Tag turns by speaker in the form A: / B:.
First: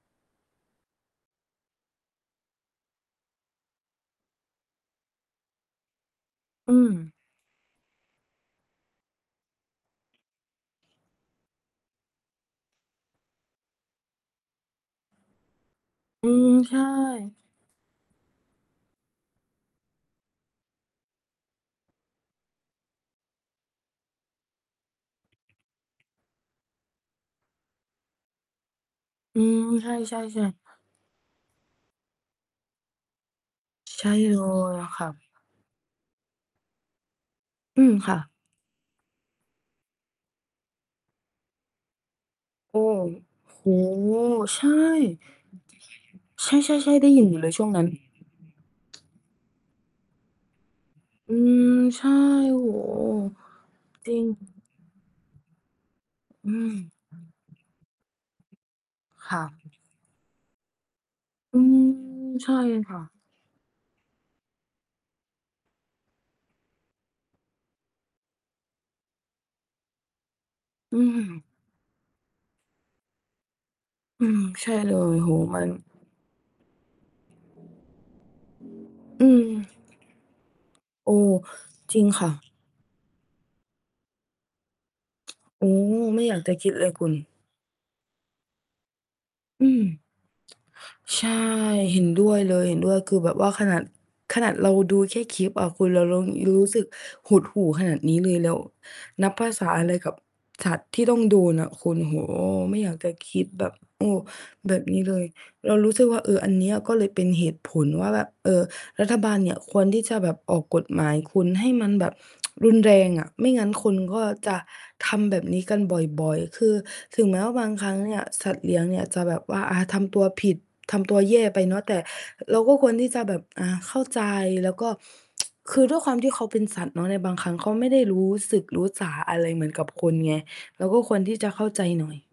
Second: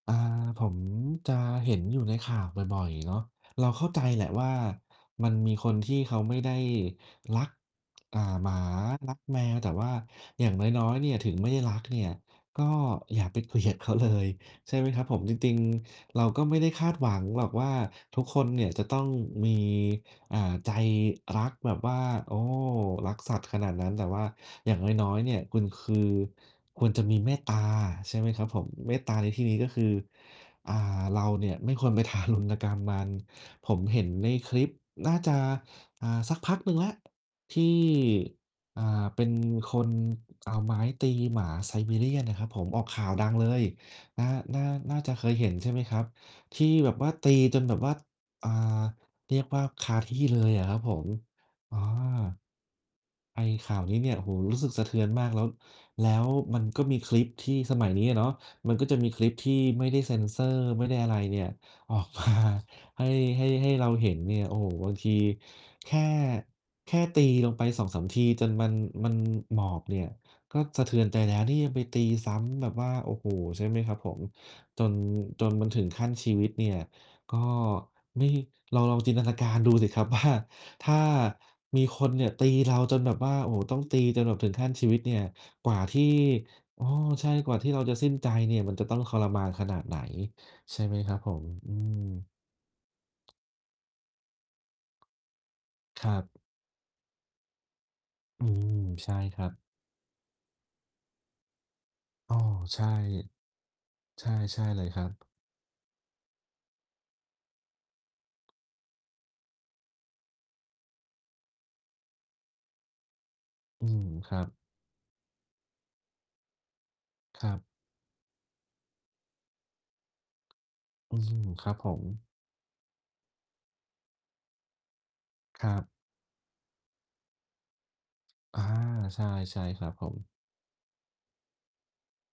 A: อ่า ผมจะเห็นอยู่ในข่าวบ่อย ๆ เนาะ เราเข้าใจแหละว่า มันมีคนที่เขาไม่ได้
B: อืม
A: รัก อ่า หมารักแมวแต่ว่าอย่างน้อย ๆ เนี่ยถึงไม่ได้รักเนี่ยก็อย่าไป เกลียดเขา เลยใช่ไหมครับผม จริง ๆ เรา
B: อื
A: ก็
B: ม
A: ไม่ได้
B: ใช
A: ค
B: ่
A: าดหวังหรอกว่าทุกคนเนี่ยจะต้องมี เอ่อ ใจรักแบบว่า โอ้ รักสัตว์ขนาดนั้น แต่ว่าอย่างน้อย ๆ เนี่ย คุณคือ ควรจะมีเมตตาใช่ไหมครับผม เมตตาในท
B: อื
A: ี่นี้
B: ม
A: ก็คื
B: ใช
A: อ
B: ่ ๆ ๆ
A: อ่า เราเนี่ยไม่ควรไปทารุณกรรมมัน ผมเห
B: ใ
A: ็
B: ช
A: น
B: ่
A: ใน
B: เล
A: คลิป
B: ย ค่ะ
A: น่าจะ อ่า สักพักหนึ่งแล้วที่
B: อืม ค่ะ
A: อ่า เป็นคนเอาไม้ตีหมาไซบีเรียนนะครับผม
B: โ
A: อ
B: อ
A: อก
B: ้
A: ข่าวดังเลย
B: โอ้โฮ
A: น่า น่
B: ใช
A: า
B: ่
A: น่าจะเคยเห็นใช่ไหมครับ?
B: ใ
A: ที่
B: ช่ ๆ
A: แบบ
B: ๆ ๆ ไ
A: ว
B: ด
A: ่า
B: ้ยิ
A: ต
B: น
A: ี
B: อยู่เลย
A: จ
B: ช
A: น
B: ่วง
A: แบ
B: น
A: บ
B: ั้
A: ว
B: น
A: ่า อ่า เรียกว่าคาที่เลยอะครับผม
B: อื
A: อ๋
B: ม
A: อ
B: ใช่ โอ้โฮ
A: ไอ้ข่าวนี้เน
B: จ
A: ี่
B: ร
A: ย
B: ิ
A: โอ้
B: ง
A: โฮ รู้สึกสะเทือนมาก แล้ว แล้ว
B: อื
A: มัน
B: ม
A: ก็มีคลิปที่สมัยนี้เนาะ มันก็จะมีคลิ
B: ค
A: ป
B: ่ะ
A: ที่ไม่ได้เซนเซอร์ ไม่ได้อะไรเนี่ย
B: อืม
A: ออกมา
B: ใช่ค่
A: ให
B: ะ
A: ้ ให้ ให้เราเห็นเนี่ย โอ้โฮ บางทีแค่ แค่ตีลงไป 2-3 ทีจนมัน มันหมอบเนี่ย ก็สะเท
B: อ
A: ื
B: ื
A: อนใจแล้ว
B: ม
A: นี่ยังไปตีซ้ำแบบว่า โอ้โฮ ใช่ไหมครับผม
B: อืม ใช่
A: จ
B: เ
A: น
B: ลย โอ้โ
A: จ
B: ฮ
A: น
B: มั
A: มัน
B: น
A: ถึงขั้นชีวิตเนี่ยก็ไม่ เราลองจินต
B: อื
A: นาก
B: อ
A: ารดูสิครับว่า ถ้า
B: โอ้
A: มี
B: จร
A: ค
B: ิง
A: นเน
B: ค
A: ี่
B: ่ะ
A: ยตีเราจนแบบว่า โอ้โฮ ต้องตีจนถึงขั้นชีวิตเนี่ย
B: โอ
A: กว
B: ้
A: ่าที่
B: ไม่ ไม่อยากจะคิด
A: อ
B: เล
A: ๋อ
B: ยคุณ
A: ใช่ กว่าที่เราจะสิ้นใจเนี่ย มันจะต้องทรมานข
B: อื
A: นาดไหน
B: ม
A: ใช่ไหมครับ
B: ใช
A: ผ
B: ่
A: ม อื
B: เห็นด
A: ม
B: ้วยเลย เห็นด้วย คือแบบว่าขนาด ขนาดเราดูแค่คลิปอะคุณ เร
A: ค
B: า
A: ร
B: เ
A: ั
B: รา
A: บ
B: รู้สึกหดหู่ขนาดนี้เลย
A: อื
B: แล้ว
A: ม ใช่
B: นับ
A: คร
B: ภ
A: ั
B: า
A: บ
B: ษาอะไรกับ สัตว์ที่ต้องโดนน่ะคุณ โอ้โฮ
A: อ๋อ
B: ไม
A: ใ
B: ่
A: ช่
B: อยากจะคิดแบบ โอ้
A: ใช่
B: แบ
A: ๆ เล
B: บ
A: ย
B: น
A: ค
B: ี
A: ร
B: ้
A: ับ
B: เลย เรารู้สึกว่า เออ อันเนี้ยก็เลยเป็นเหตุผลว่าแบบ เออ รัฐบาลเนี่ยควรที่จะแบบออกกฎหมายคุณ ให้มันแบบ รุนแรงอะ ไม่งั้น
A: อื
B: คน
A: ม
B: ก็
A: ครั
B: จ
A: บ
B: ะทำแบบนี้กันบ่อย ๆ คือถึงแม
A: ค
B: ้ว
A: รั
B: ่า
A: บ
B: บางครั้งเนี่ย สัตว์เลี้ยงเนี่ยจะแบบว่า อ่า ทำตัวผิด ทำต
A: อื
B: ัวแย่
A: ม
B: ไป
A: ครั
B: เน
A: บ
B: าะ
A: ผ
B: แต่
A: ม
B: เราก็ควรที่จะแบบ อ่า เข้าใจแล้วก็
A: คร
B: ค
A: ั
B: ื
A: บ
B: อด้วยความที่เค้าเป็นสัตว์เนาะ ในบางครั้งเขาไม่ได้รู้ส
A: อ
B: ึ
A: า
B: กรู้สา
A: ใช่
B: อะไร
A: ใช
B: เ
A: ่
B: หมือน
A: ค
B: กั
A: รั
B: บ
A: บผ
B: คน
A: ม
B: ไง เราก็ควรที่จะเข้าใจหน่อย